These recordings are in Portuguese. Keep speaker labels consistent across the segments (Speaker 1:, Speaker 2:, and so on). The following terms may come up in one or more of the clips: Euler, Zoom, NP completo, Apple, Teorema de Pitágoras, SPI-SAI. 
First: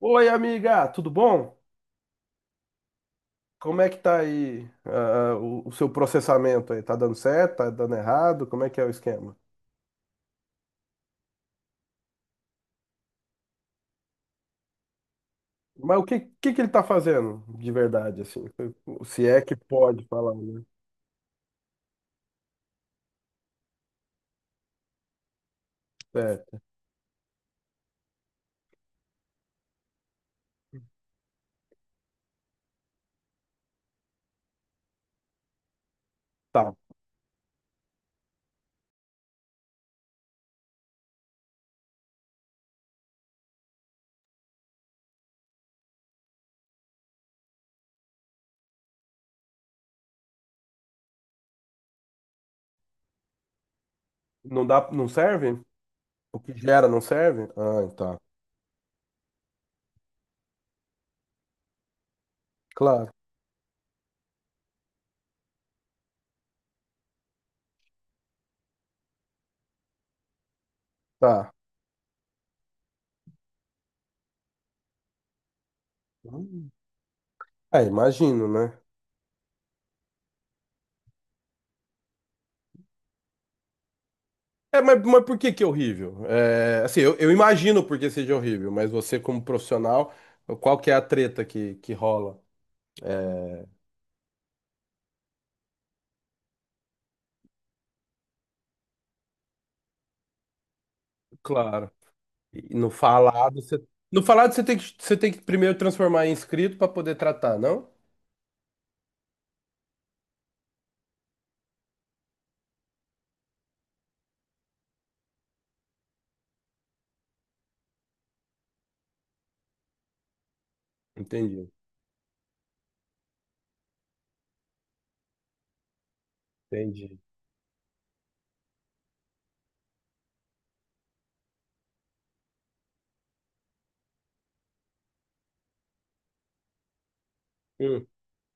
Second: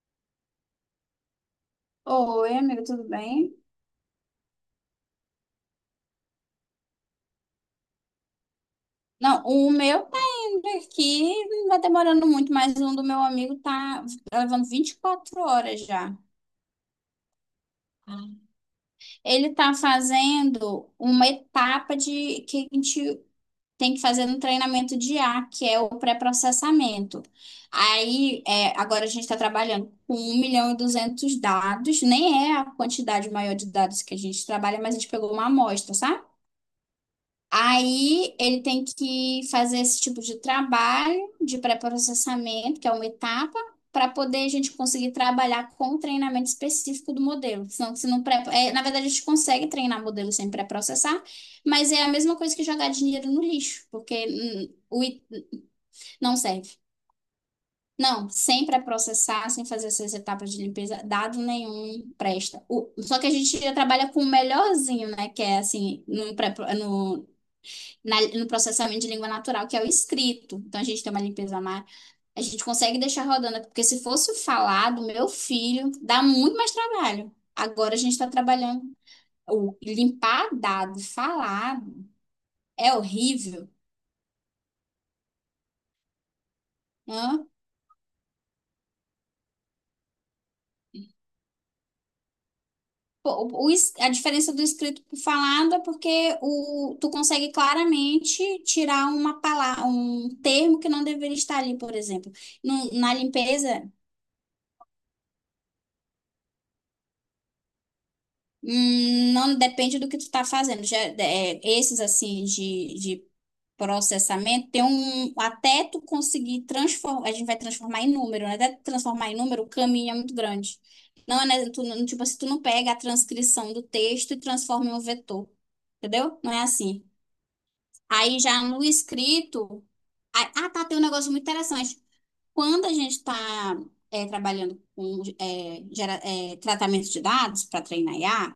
Speaker 1: Oi, amiga, tudo bom?
Speaker 2: Oi, amigo, tudo bem?
Speaker 1: Como é que tá aí, o seu processamento aí? Tá dando certo? Tá dando errado? Como é que é o esquema?
Speaker 2: Não, o meu tá indo aqui, não tá demorando muito, mas um do meu amigo tá levando 24 horas
Speaker 1: Mas o
Speaker 2: já.
Speaker 1: que ele tá fazendo de verdade, assim? Se é
Speaker 2: Ele
Speaker 1: que
Speaker 2: tá
Speaker 1: pode falar, né?
Speaker 2: fazendo uma etapa de que a gente tem que fazer no treinamento de IA, que é o
Speaker 1: É,
Speaker 2: pré-processamento. Agora a gente está trabalhando com 1.200.000 dados, nem é a quantidade maior de dados que a gente trabalha, mas a gente pegou uma amostra, sabe?
Speaker 1: tá.
Speaker 2: Aí ele tem que fazer esse tipo de trabalho de pré-processamento, que é uma etapa, para poder a gente conseguir trabalhar com o treinamento específico do modelo. Senão, se não pré... é, na verdade, a gente consegue treinar modelo sem pré-processar, mas é a mesma coisa que jogar dinheiro no lixo, porque
Speaker 1: Não dá, não serve?
Speaker 2: não
Speaker 1: O que
Speaker 2: serve.
Speaker 1: gera não serve? Ah, tá.
Speaker 2: Não, sem pré-processar, sem fazer essas etapas de limpeza, dado nenhum presta.
Speaker 1: Claro,
Speaker 2: Só que a gente já trabalha com o melhorzinho, né? Que é assim, no processamento de língua natural, que é o escrito. Então a gente tem uma
Speaker 1: tá.
Speaker 2: limpeza mais. A gente consegue deixar rodando, porque se fosse o falado, meu filho, dá muito
Speaker 1: Hum.
Speaker 2: mais trabalho.
Speaker 1: É,
Speaker 2: Agora a gente está
Speaker 1: imagino, né?
Speaker 2: trabalhando. O limpar dado, falado, é horrível.
Speaker 1: É, mas por que que é horrível? É, assim, eu
Speaker 2: Né?
Speaker 1: imagino por que seja horrível, mas você como profissional, qual que é a treta que rola?
Speaker 2: Pô, a diferença do escrito para falado é porque tu consegue claramente tirar uma palavra, um termo que não deveria estar ali,
Speaker 1: Claro.
Speaker 2: por exemplo.
Speaker 1: E no
Speaker 2: Na
Speaker 1: falado, você...
Speaker 2: limpeza.
Speaker 1: No falado você tem que primeiro transformar em escrito para poder tratar, não?
Speaker 2: Não depende do que tu está fazendo. Esses assim de processamento tem um até tu conseguir transformar, a gente vai transformar em número, né? Até tu transformar em número, o caminho é muito grande. Não é, né,
Speaker 1: Entendi,
Speaker 2: tu, não- Tipo assim, tu não pega a transcrição do texto e transforma em um vetor, entendeu? Não é assim.
Speaker 1: entendi.
Speaker 2: Aí já no escrito, tá, tem um negócio muito interessante. Quando a gente está trabalhando com tratamento de dados para
Speaker 1: Hum,
Speaker 2: treinar IA,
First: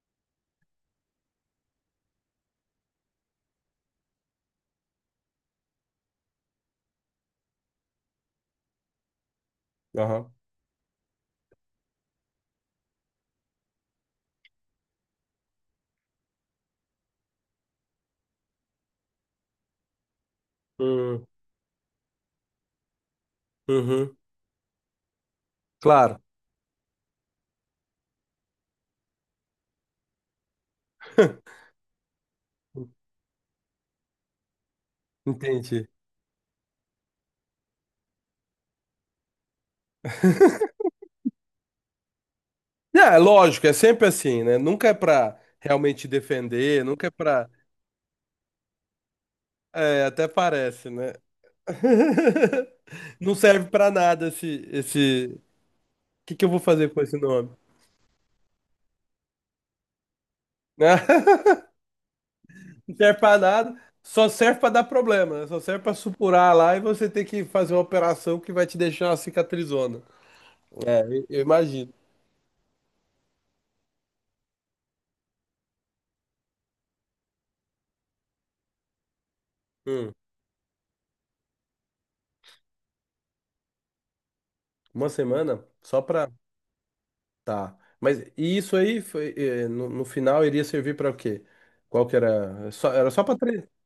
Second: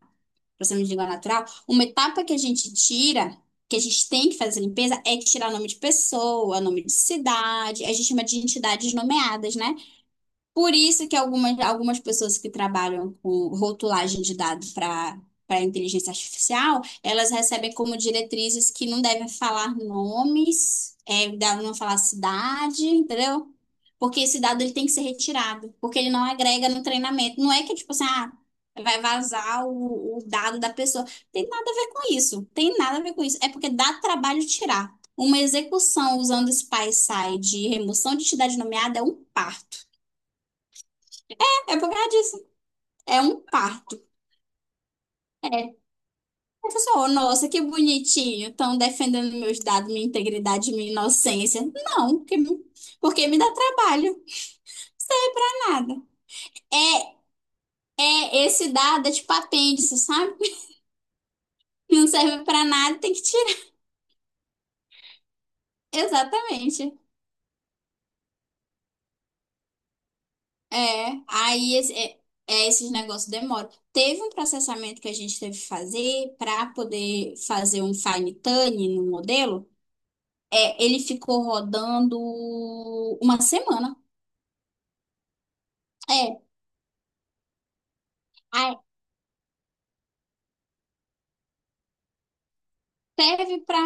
Speaker 2: processamento de língua natural, uma etapa que a gente tira, que a gente tem que fazer a limpeza, é tirar nome de pessoa, nome de cidade, a gente chama de entidades nomeadas, né?
Speaker 1: aham.
Speaker 2: Por isso que algumas pessoas que trabalham com rotulagem de dados para inteligência artificial, elas recebem como diretrizes que não devem falar nomes,
Speaker 1: Hum,
Speaker 2: é, devem não falar cidade, entendeu?
Speaker 1: uhum.
Speaker 2: Porque esse dado ele tem que ser retirado, porque ele
Speaker 1: Claro.
Speaker 2: não agrega no treinamento. Não é que, tipo assim, ah, vai vazar o dado da pessoa. Tem nada a ver com isso. Tem nada a ver com isso. É porque dá trabalho tirar. Uma
Speaker 1: Entendi.
Speaker 2: execução usando SPI-SAI de remoção de entidade nomeada é um parto. É por causa disso.
Speaker 1: É, é
Speaker 2: É um
Speaker 1: lógico, é
Speaker 2: parto.
Speaker 1: sempre assim, né? Nunca é pra realmente defender, nunca
Speaker 2: A
Speaker 1: é pra.
Speaker 2: nossa, que bonitinho. Estão defendendo meus dados,
Speaker 1: É,
Speaker 2: minha
Speaker 1: até
Speaker 2: integridade,
Speaker 1: parece,
Speaker 2: minha
Speaker 1: né?
Speaker 2: inocência. Não, porque
Speaker 1: Não
Speaker 2: me dá
Speaker 1: serve pra
Speaker 2: trabalho. Não
Speaker 1: nada esse. O
Speaker 2: custa nada.
Speaker 1: que que eu vou fazer com esse
Speaker 2: É,
Speaker 1: nome?
Speaker 2: esse dado é tipo apêndice, sabe? Não serve pra
Speaker 1: Não
Speaker 2: nada, tem
Speaker 1: serve
Speaker 2: que
Speaker 1: pra
Speaker 2: tirar.
Speaker 1: nada, só serve pra dar problema, né? Só serve pra supurar lá e
Speaker 2: Exatamente.
Speaker 1: você ter que fazer uma operação que vai te deixar uma cicatrizona. É,
Speaker 2: É.
Speaker 1: eu imagino.
Speaker 2: Esses negócios demoram. Teve um processamento que a gente teve que fazer para poder fazer um fine-tuning no modelo.
Speaker 1: Hum,
Speaker 2: É, ele ficou rodando 1 semana.
Speaker 1: uma semana só pra.
Speaker 2: É,
Speaker 1: Tá. Mas e isso
Speaker 2: aí
Speaker 1: aí foi, no, no final iria servir pra o quê? Qual que era? É só, era só pra
Speaker 2: serve
Speaker 1: treinar.
Speaker 2: pra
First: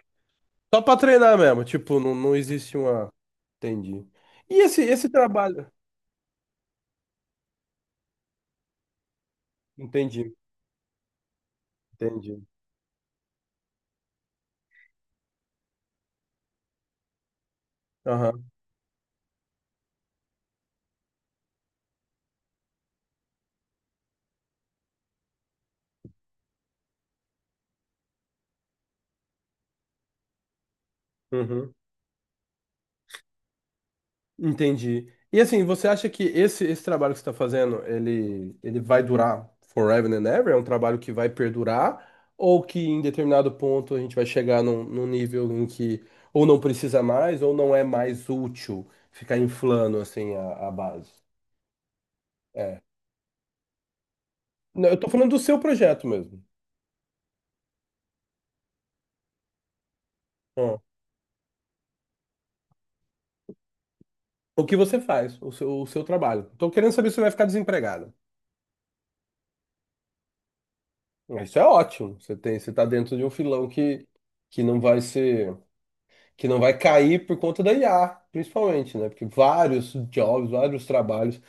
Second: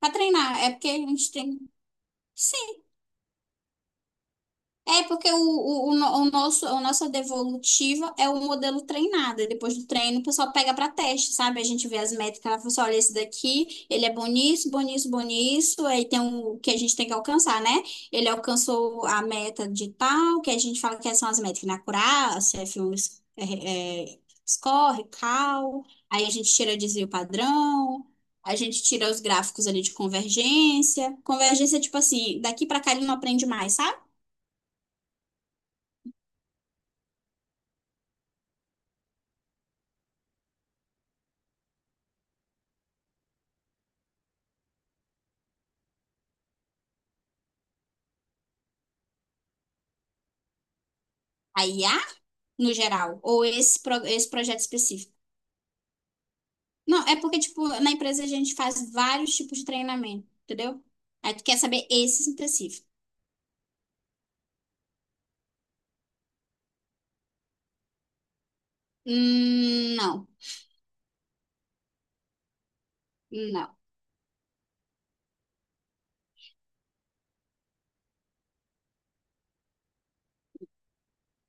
Speaker 2: pra treinar. É
Speaker 1: Só
Speaker 2: porque
Speaker 1: pra
Speaker 2: a gente
Speaker 1: treinar
Speaker 2: tem.
Speaker 1: mesmo. Tipo, não, não existe
Speaker 2: Sim,
Speaker 1: uma. Entendi. E esse,
Speaker 2: é
Speaker 1: esse
Speaker 2: porque
Speaker 1: trabalho?
Speaker 2: o, no- o nosso, a nossa devolutiva é o modelo treinado. E depois do treino, o
Speaker 1: Entendi,
Speaker 2: pessoal pega para teste, sabe? A gente vê as
Speaker 1: entendi.
Speaker 2: métricas, ela fala assim, olha, esse daqui, ele é bom nisso, bom nisso, bom nisso. Aí tem o que a gente tem que alcançar, né? Ele
Speaker 1: Aham,
Speaker 2: alcançou a meta de tal, que a gente fala que são as métricas, né? Acurácia, F1, é, é, score, cal. Aí a gente tira desvio padrão. A gente tira os gráficos ali de convergência.
Speaker 1: uhum.
Speaker 2: Convergência, é tipo assim, daqui para cá ele não aprende mais, sabe?
Speaker 1: Entendi. E assim, você acha que esse trabalho que você está fazendo, ele vai durar forever and ever? É um trabalho que vai perdurar? Ou que em determinado ponto a gente vai chegar num, num nível em que ou não precisa mais, ou não é mais útil ficar inflando assim a base?
Speaker 2: Aí, ah, no
Speaker 1: É.
Speaker 2: geral, ou esse projeto
Speaker 1: Não, eu tô
Speaker 2: específico.
Speaker 1: falando do seu projeto mesmo.
Speaker 2: Não, é porque, tipo, na empresa a gente faz vários tipos de treinamento,
Speaker 1: Ó,
Speaker 2: entendeu? Aí tu quer saber esse específico.
Speaker 1: o que você faz, o seu trabalho. Tô querendo saber se você vai ficar desempregado.
Speaker 2: Hum, não,
Speaker 1: Isso é ótimo. Você tem, você tá dentro de um filão
Speaker 2: não.
Speaker 1: que não vai ser. Que não vai cair por conta da IA, principalmente, né? Porque vários jobs, vários trabalhos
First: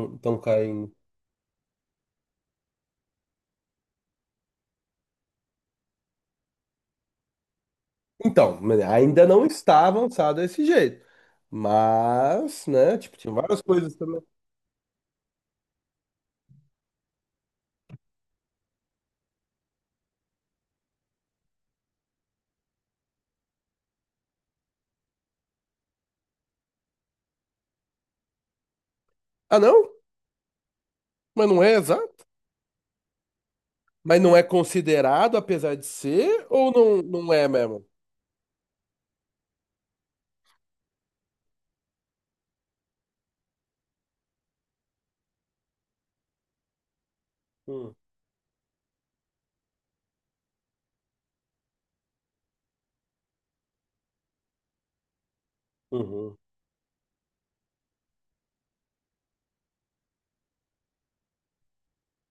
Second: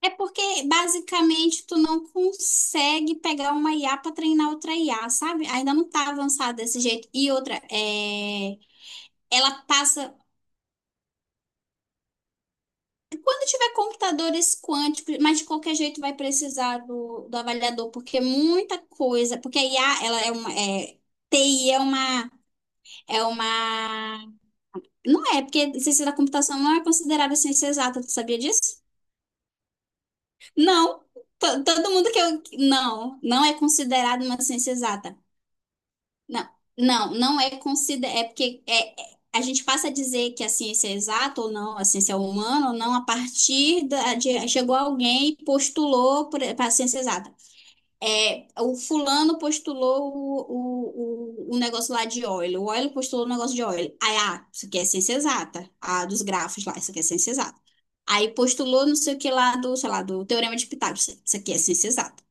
Speaker 2: É
Speaker 1: estão
Speaker 2: porque,
Speaker 1: caindo.
Speaker 2: basicamente, tu não consegue pegar uma IA para treinar outra IA, sabe? Ainda não tá avançada desse jeito. E outra, é...
Speaker 1: Então, né, ainda não
Speaker 2: ela
Speaker 1: está
Speaker 2: passa.
Speaker 1: avançado desse jeito. Mas, né, tipo, tinha
Speaker 2: Quando
Speaker 1: várias
Speaker 2: tiver
Speaker 1: coisas também.
Speaker 2: computadores quânticos, mas de qualquer jeito vai precisar do avaliador, porque é muita coisa, porque a IA, ela é uma, é, TI é uma, não é, porque ciência da computação não é considerada ciência exata, tu sabia disso?
Speaker 1: Ah, não?
Speaker 2: Não,
Speaker 1: Mas não
Speaker 2: To-
Speaker 1: é
Speaker 2: todo mundo que
Speaker 1: exato?
Speaker 2: eu, não, não é
Speaker 1: Mas
Speaker 2: considerado
Speaker 1: não
Speaker 2: uma
Speaker 1: é
Speaker 2: ciência exata.
Speaker 1: considerado, apesar de
Speaker 2: Não,
Speaker 1: ser, ou não, não
Speaker 2: não
Speaker 1: é
Speaker 2: é
Speaker 1: mesmo?
Speaker 2: considerado. É porque a gente passa a dizer que a ciência é exata ou não, a ciência é humana ou não, a partir chegou alguém e postulou para a ciência exata.
Speaker 1: Hum,
Speaker 2: É, o fulano postulou o negócio lá de Euler, o Euler postulou o negócio de Euler. Aí, ah, isso aqui é ciência exata. Ah, dos
Speaker 1: Uhum,
Speaker 2: grafos lá, isso aqui é ciência exata. Aí postulou não sei o que lá do, sei lá, do Teorema de Pitágoras, isso aqui é ciência exata.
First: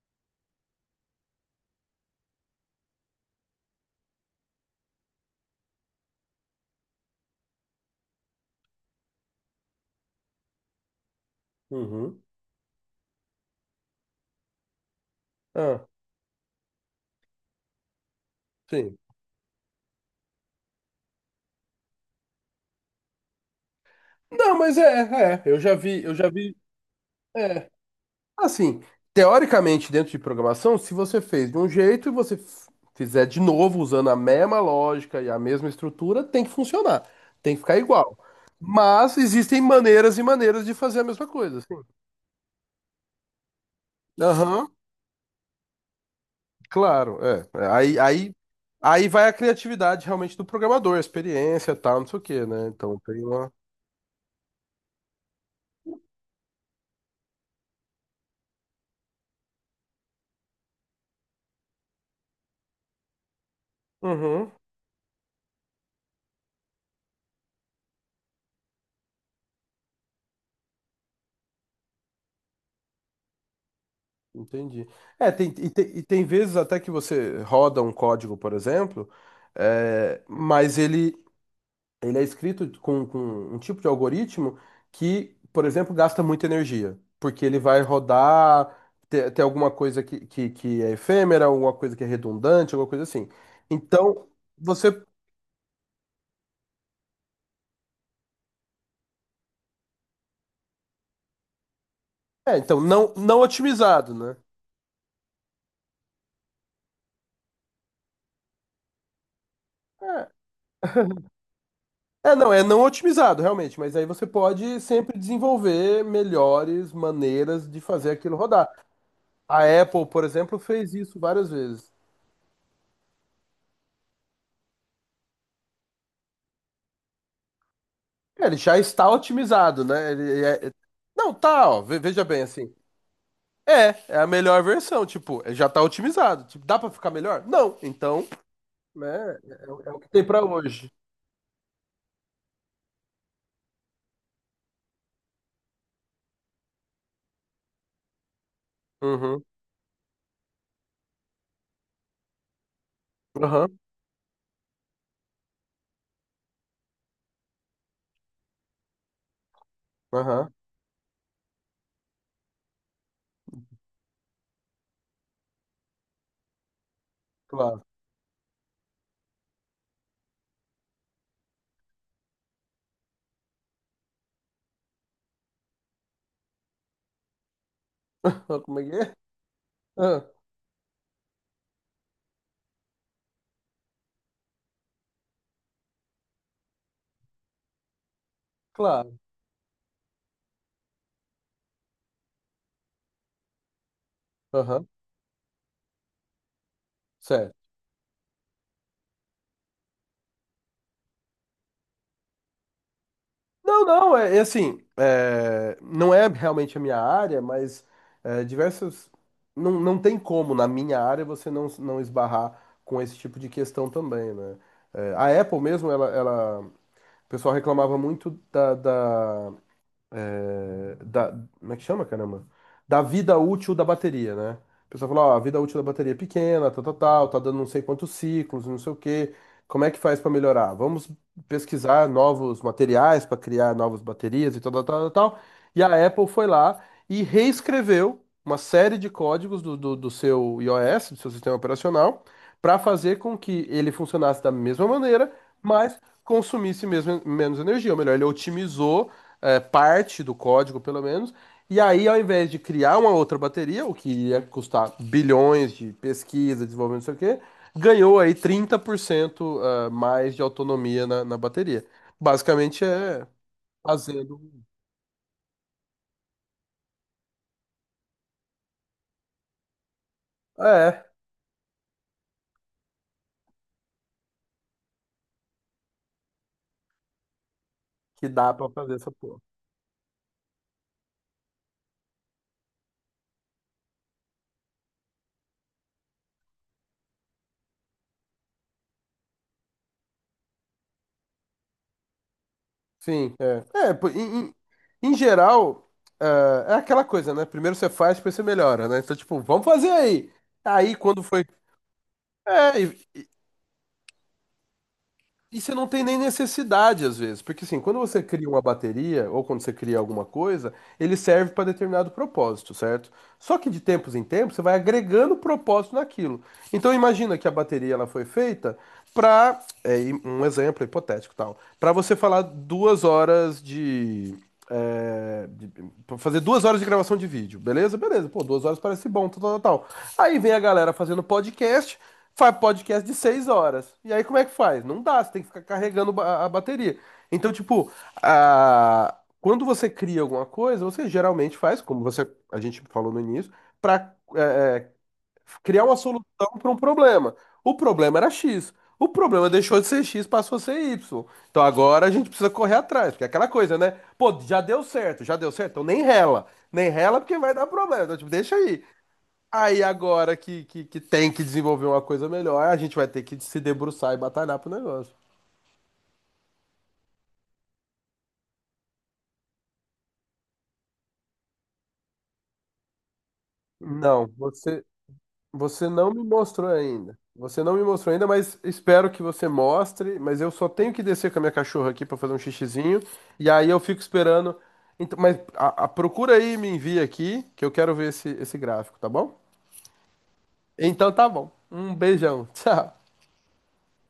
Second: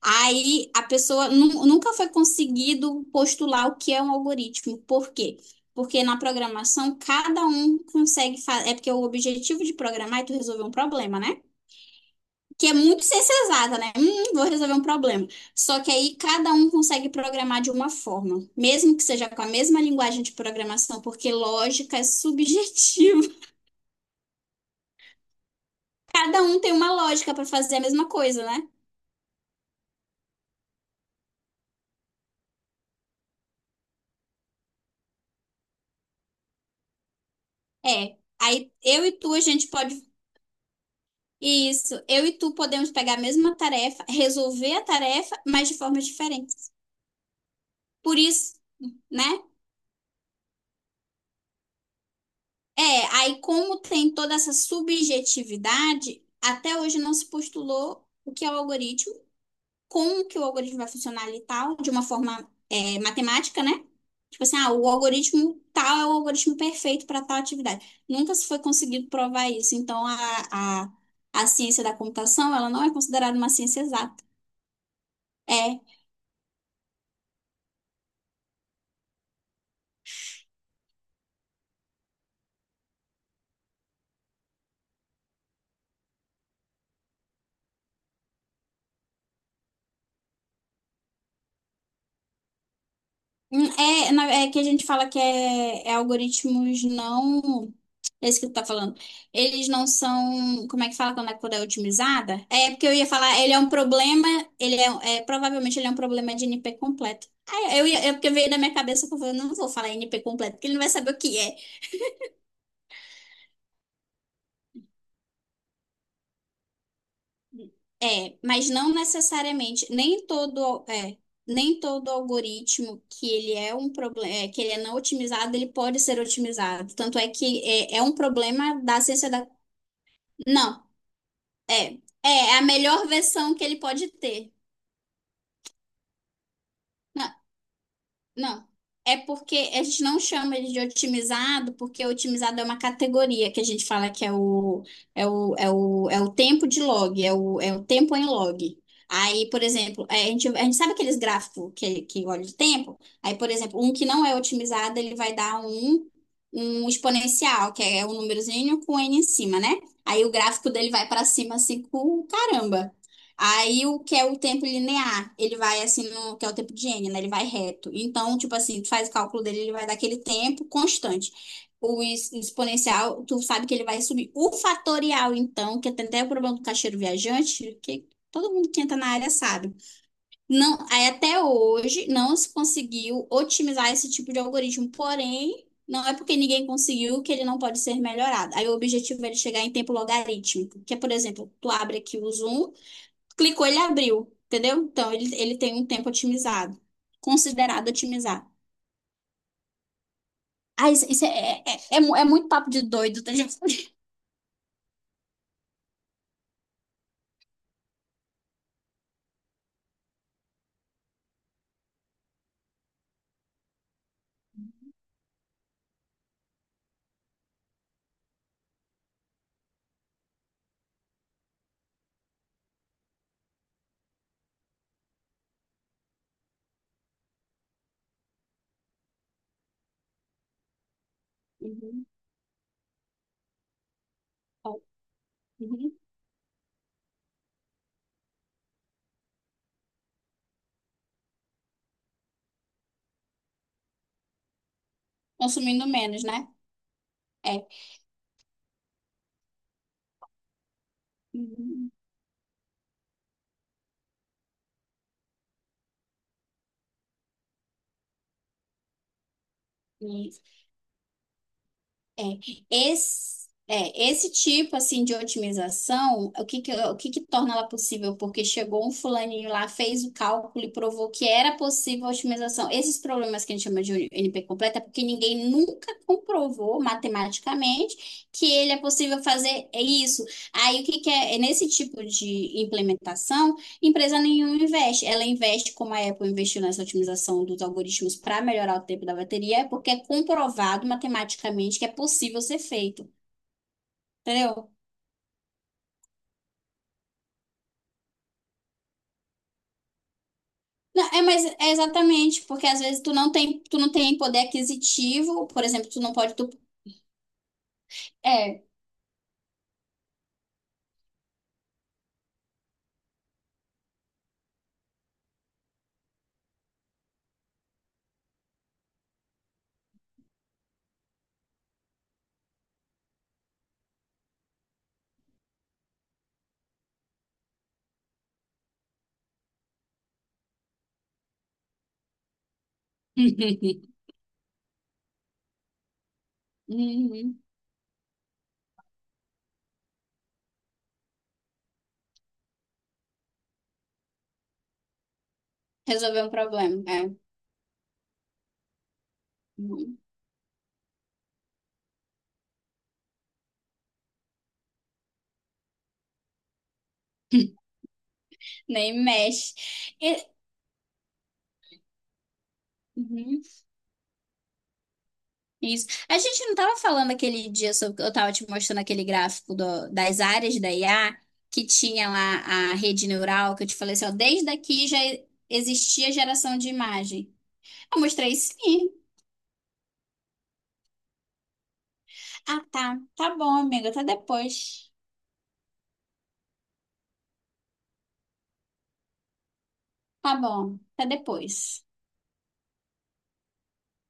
Speaker 2: Aí a pessoa nu- Nunca foi conseguido postular o que é um algoritmo. Por quê? Porque na programação cada um consegue fazer. É porque o objetivo de programar é tu resolver um problema, né?
Speaker 1: uhum.
Speaker 2: Que é muito ciência exata, né? Vou resolver um problema. Só
Speaker 1: Ah,
Speaker 2: que aí cada um consegue programar de uma forma, mesmo
Speaker 1: sim.
Speaker 2: que seja com a mesma linguagem de programação, porque lógica é subjetiva.
Speaker 1: Não, mas é, é, eu já vi, eu já
Speaker 2: Cada
Speaker 1: vi.
Speaker 2: um tem uma lógica para
Speaker 1: É
Speaker 2: fazer a mesma coisa, né?
Speaker 1: assim, teoricamente, dentro de programação, se você fez de um jeito e você fizer de novo usando a mesma lógica e a mesma estrutura, tem que funcionar, tem que ficar
Speaker 2: É.
Speaker 1: igual.
Speaker 2: Aí eu e
Speaker 1: Mas
Speaker 2: tu, a
Speaker 1: existem
Speaker 2: gente pode
Speaker 1: maneiras e maneiras de fazer a mesma coisa, assim.
Speaker 2: isso, eu e tu podemos pegar a mesma tarefa,
Speaker 1: Aham,
Speaker 2: resolver a tarefa, mas de formas diferentes.
Speaker 1: claro, é. É. Aí,
Speaker 2: Por
Speaker 1: aí,
Speaker 2: isso,
Speaker 1: aí vai a
Speaker 2: né?
Speaker 1: criatividade realmente do programador, a experiência, tal, não sei o quê, né?
Speaker 2: É,
Speaker 1: Então tem
Speaker 2: aí
Speaker 1: uma.
Speaker 2: como tem toda essa subjetividade, até hoje não se postulou o que é o algoritmo, como que o algoritmo vai funcionar ali e tal, de uma forma matemática, né? Tipo
Speaker 1: Uhum,
Speaker 2: assim, ah, o algoritmo tal é o algoritmo perfeito para tal atividade. Nunca se foi conseguido provar isso. Então, a ciência da computação, ela não é considerada uma ciência exata.
Speaker 1: entendi. É, tem, e,
Speaker 2: É,
Speaker 1: tem, e tem vezes até que você roda um código, por exemplo, é, mas ele é escrito com um tipo de algoritmo que, por exemplo, gasta muita energia, porque ele vai rodar, ter, ter alguma coisa que é efêmera, alguma coisa que é redundante, alguma coisa assim.
Speaker 2: hum,
Speaker 1: Então,
Speaker 2: é que a gente
Speaker 1: você.
Speaker 2: fala que é, é algoritmos não. É isso que tu tá falando. Eles não são. Como é que fala quando a coisa é otimizada?
Speaker 1: É,
Speaker 2: É
Speaker 1: então,
Speaker 2: porque eu ia
Speaker 1: não,
Speaker 2: falar,
Speaker 1: não
Speaker 2: ele é um
Speaker 1: otimizado,
Speaker 2: problema.
Speaker 1: né?
Speaker 2: Ele é, é, provavelmente ele é um problema de NP completo. Ah, eu ia, é porque veio na minha cabeça que eu falei, eu não vou falar NP
Speaker 1: É,
Speaker 2: completo, porque ele não vai saber o que é.
Speaker 1: é não otimizado, realmente, mas aí você pode sempre desenvolver melhores maneiras de fazer aquilo
Speaker 2: É,
Speaker 1: rodar.
Speaker 2: mas não
Speaker 1: A
Speaker 2: necessariamente.
Speaker 1: Apple, por
Speaker 2: Nem
Speaker 1: exemplo,
Speaker 2: todo.
Speaker 1: fez
Speaker 2: É,
Speaker 1: isso várias
Speaker 2: nem
Speaker 1: vezes.
Speaker 2: todo algoritmo que ele é um problema, que ele é não otimizado, ele pode ser otimizado. Tanto é que é, é um
Speaker 1: É, ele já
Speaker 2: problema da
Speaker 1: está
Speaker 2: ciência da
Speaker 1: otimizado, né?
Speaker 2: não,
Speaker 1: Não, tá, ó,
Speaker 2: é.
Speaker 1: veja
Speaker 2: É
Speaker 1: bem
Speaker 2: é a
Speaker 1: assim.
Speaker 2: melhor versão que ele
Speaker 1: É,
Speaker 2: pode
Speaker 1: é a
Speaker 2: ter.
Speaker 1: melhor versão, tipo, já tá otimizado. Tipo, dá pra ficar
Speaker 2: Não,
Speaker 1: melhor? Não. Então,
Speaker 2: não. É
Speaker 1: né,
Speaker 2: porque
Speaker 1: é, o
Speaker 2: a
Speaker 1: é o
Speaker 2: gente
Speaker 1: que
Speaker 2: não
Speaker 1: tem pra
Speaker 2: chama ele de
Speaker 1: hoje.
Speaker 2: otimizado, porque otimizado é uma categoria que a gente fala que é o tempo de log, é o, é o tempo em log.
Speaker 1: Uhum,
Speaker 2: Aí, por exemplo, é, a gente sabe aqueles gráficos que olha de tempo? Aí, por
Speaker 1: aham,
Speaker 2: exemplo, um que não é otimizado, ele vai dar um, um exponencial, que é um númerozinho com n em cima, né? Aí o
Speaker 1: aham,
Speaker 2: gráfico dele vai para cima assim com caramba. Aí o que é o tempo linear, ele vai assim no que é o tempo de n, né? Ele vai
Speaker 1: claro.
Speaker 2: reto. Então, tipo assim, tu faz o cálculo dele, ele vai dar aquele tempo constante. Exponencial, tu sabe que ele vai subir. O fatorial, então, que tem até o problema do caixeiro viajante, que todo mundo
Speaker 1: Como
Speaker 2: que
Speaker 1: é que
Speaker 2: entra na
Speaker 1: é?
Speaker 2: área sabe.
Speaker 1: Ah,
Speaker 2: Não, aí até hoje não se conseguiu otimizar esse tipo de algoritmo, porém, não é porque ninguém conseguiu que ele não pode ser melhorado. Aí o
Speaker 1: claro,
Speaker 2: objetivo é ele chegar em tempo logarítmico, que é, por exemplo, tu abre aqui o Zoom, clicou, ele abriu, entendeu?
Speaker 1: aham,
Speaker 2: Então, ele tem um tempo otimizado,
Speaker 1: certo.
Speaker 2: considerado otimizado. Ah, é, é muito papo de doido, tá, gente?
Speaker 1: Não, não, é, é assim, é, não é realmente a minha área, mas é, diversos... Não, não tem como, na minha área, você não, não esbarrar com esse tipo de questão também, né? É, a Apple mesmo, ela, o pessoal reclamava muito da, da é, da, como é que chama, caramba? Da vida útil da bateria, né? O pessoal fala, ó, a vida útil da bateria é pequena, tal, tal, tal, tá dando não sei quantos ciclos, não sei o quê. Como é que faz para melhorar? Vamos
Speaker 2: Uhum.
Speaker 1: pesquisar novos materiais para criar novas baterias e tal,
Speaker 2: Ó,
Speaker 1: tal, tal, tal. E
Speaker 2: uhum.
Speaker 1: a Apple foi lá e reescreveu uma série de códigos do, do seu iOS, do seu sistema operacional, para fazer com que ele funcionasse da mesma maneira,
Speaker 2: Consumindo
Speaker 1: mas
Speaker 2: menos, né?
Speaker 1: consumisse mesmo, menos
Speaker 2: É.
Speaker 1: energia. Ou melhor, ele otimizou é, parte do código, pelo menos. E aí, ao invés de criar uma outra bateria, o que ia custar bilhões de pesquisa, desenvolvimento, não sei o quê, ganhou aí 30% ah,
Speaker 2: Uhum.
Speaker 1: mais de autonomia na, na bateria.
Speaker 2: É,
Speaker 1: Basicamente é
Speaker 2: esse, é, esse
Speaker 1: fazendo.
Speaker 2: tipo assim de otimização, o que que torna ela possível? Porque chegou um fulaninho lá, fez o cálculo e
Speaker 1: É,
Speaker 2: provou que era possível a otimização. Esses problemas que a gente chama de NP completa, é porque ninguém nunca comprovou matematicamente
Speaker 1: que
Speaker 2: que
Speaker 1: dá pra
Speaker 2: ele é
Speaker 1: fazer essa
Speaker 2: possível
Speaker 1: porra.
Speaker 2: fazer isso. Aí o que que é, é nesse tipo de implementação empresa nenhuma investe. Ela investe, como a Apple investiu nessa otimização dos algoritmos para melhorar o tempo da bateria, é porque é comprovado matematicamente que é possível ser feito.
Speaker 1: Sim, é. É, pô, em, em-
Speaker 2: Entendeu?
Speaker 1: em geral, ah, é aquela coisa, né? Primeiro você faz, depois você melhora, né? Então, tipo, vamos fazer aí. Aí,
Speaker 2: Não, é,
Speaker 1: quando foi.
Speaker 2: mas é exatamente, porque às
Speaker 1: É,
Speaker 2: vezes tu não tem poder aquisitivo,
Speaker 1: e
Speaker 2: por
Speaker 1: você não
Speaker 2: exemplo, tu
Speaker 1: tem
Speaker 2: não
Speaker 1: nem
Speaker 2: pode. Tu,
Speaker 1: necessidade, às vezes, porque assim, quando você cria uma
Speaker 2: é.
Speaker 1: bateria ou quando você cria alguma coisa, ele serve para determinado propósito, certo? Só que de tempos em tempos você vai agregando propósito naquilo. Então imagina que a bateria ela foi feita para, um exemplo hipotético tal, para você falar 2 horas de, é, de- pra fazer 2 horas de gravação de vídeo, beleza? Beleza, pô, 2 horas parece bom, tal, tal, tal. Aí vem a galera fazendo podcast, faz podcast de 6 horas. E aí como é que faz? Não dá, você tem que ficar carregando a bateria.
Speaker 2: Uhum.
Speaker 1: Então, tipo, a... quando você cria alguma coisa, você geralmente faz, como você a gente falou no início, para criar uma solução
Speaker 2: Resolver um
Speaker 1: para um
Speaker 2: problema. É.
Speaker 1: problema. O problema era X. O problema deixou de
Speaker 2: Uhum.
Speaker 1: ser X, passou a ser Y. Então agora a gente precisa correr atrás, porque é aquela coisa, né? Pô, já deu certo, então nem rela. Nem rela porque vai dar problema. Então, tipo, deixa aí.
Speaker 2: Nem mexe.
Speaker 1: Aí
Speaker 2: E-
Speaker 1: agora que, que tem que desenvolver uma coisa melhor, a gente vai ter que
Speaker 2: uhum.
Speaker 1: se debruçar e batalhar pro negócio.
Speaker 2: Isso. A gente não estava falando aquele dia sobre, eu estava te mostrando aquele gráfico das áreas da IA que tinha lá a rede neural, que eu te falei assim, ó,
Speaker 1: Não,
Speaker 2: desde
Speaker 1: você,
Speaker 2: aqui já
Speaker 1: você
Speaker 2: existia
Speaker 1: não me
Speaker 2: geração de
Speaker 1: mostrou ainda.
Speaker 2: imagem.
Speaker 1: Você não me
Speaker 2: Eu
Speaker 1: mostrou ainda,
Speaker 2: mostrei
Speaker 1: mas
Speaker 2: sim.
Speaker 1: espero que você mostre. Mas eu só tenho que descer com a minha cachorra aqui para fazer um
Speaker 2: Ah, tá.
Speaker 1: xixizinho.
Speaker 2: Tá
Speaker 1: E
Speaker 2: bom,
Speaker 1: aí eu
Speaker 2: amiga,
Speaker 1: fico
Speaker 2: tá
Speaker 1: esperando.
Speaker 2: depois.
Speaker 1: Então, mas procura aí e me envia aqui, que eu quero ver esse, esse gráfico, tá bom?
Speaker 2: Tá bom, tá
Speaker 1: Então tá bom.
Speaker 2: depois.
Speaker 1: Um beijão. Tchau.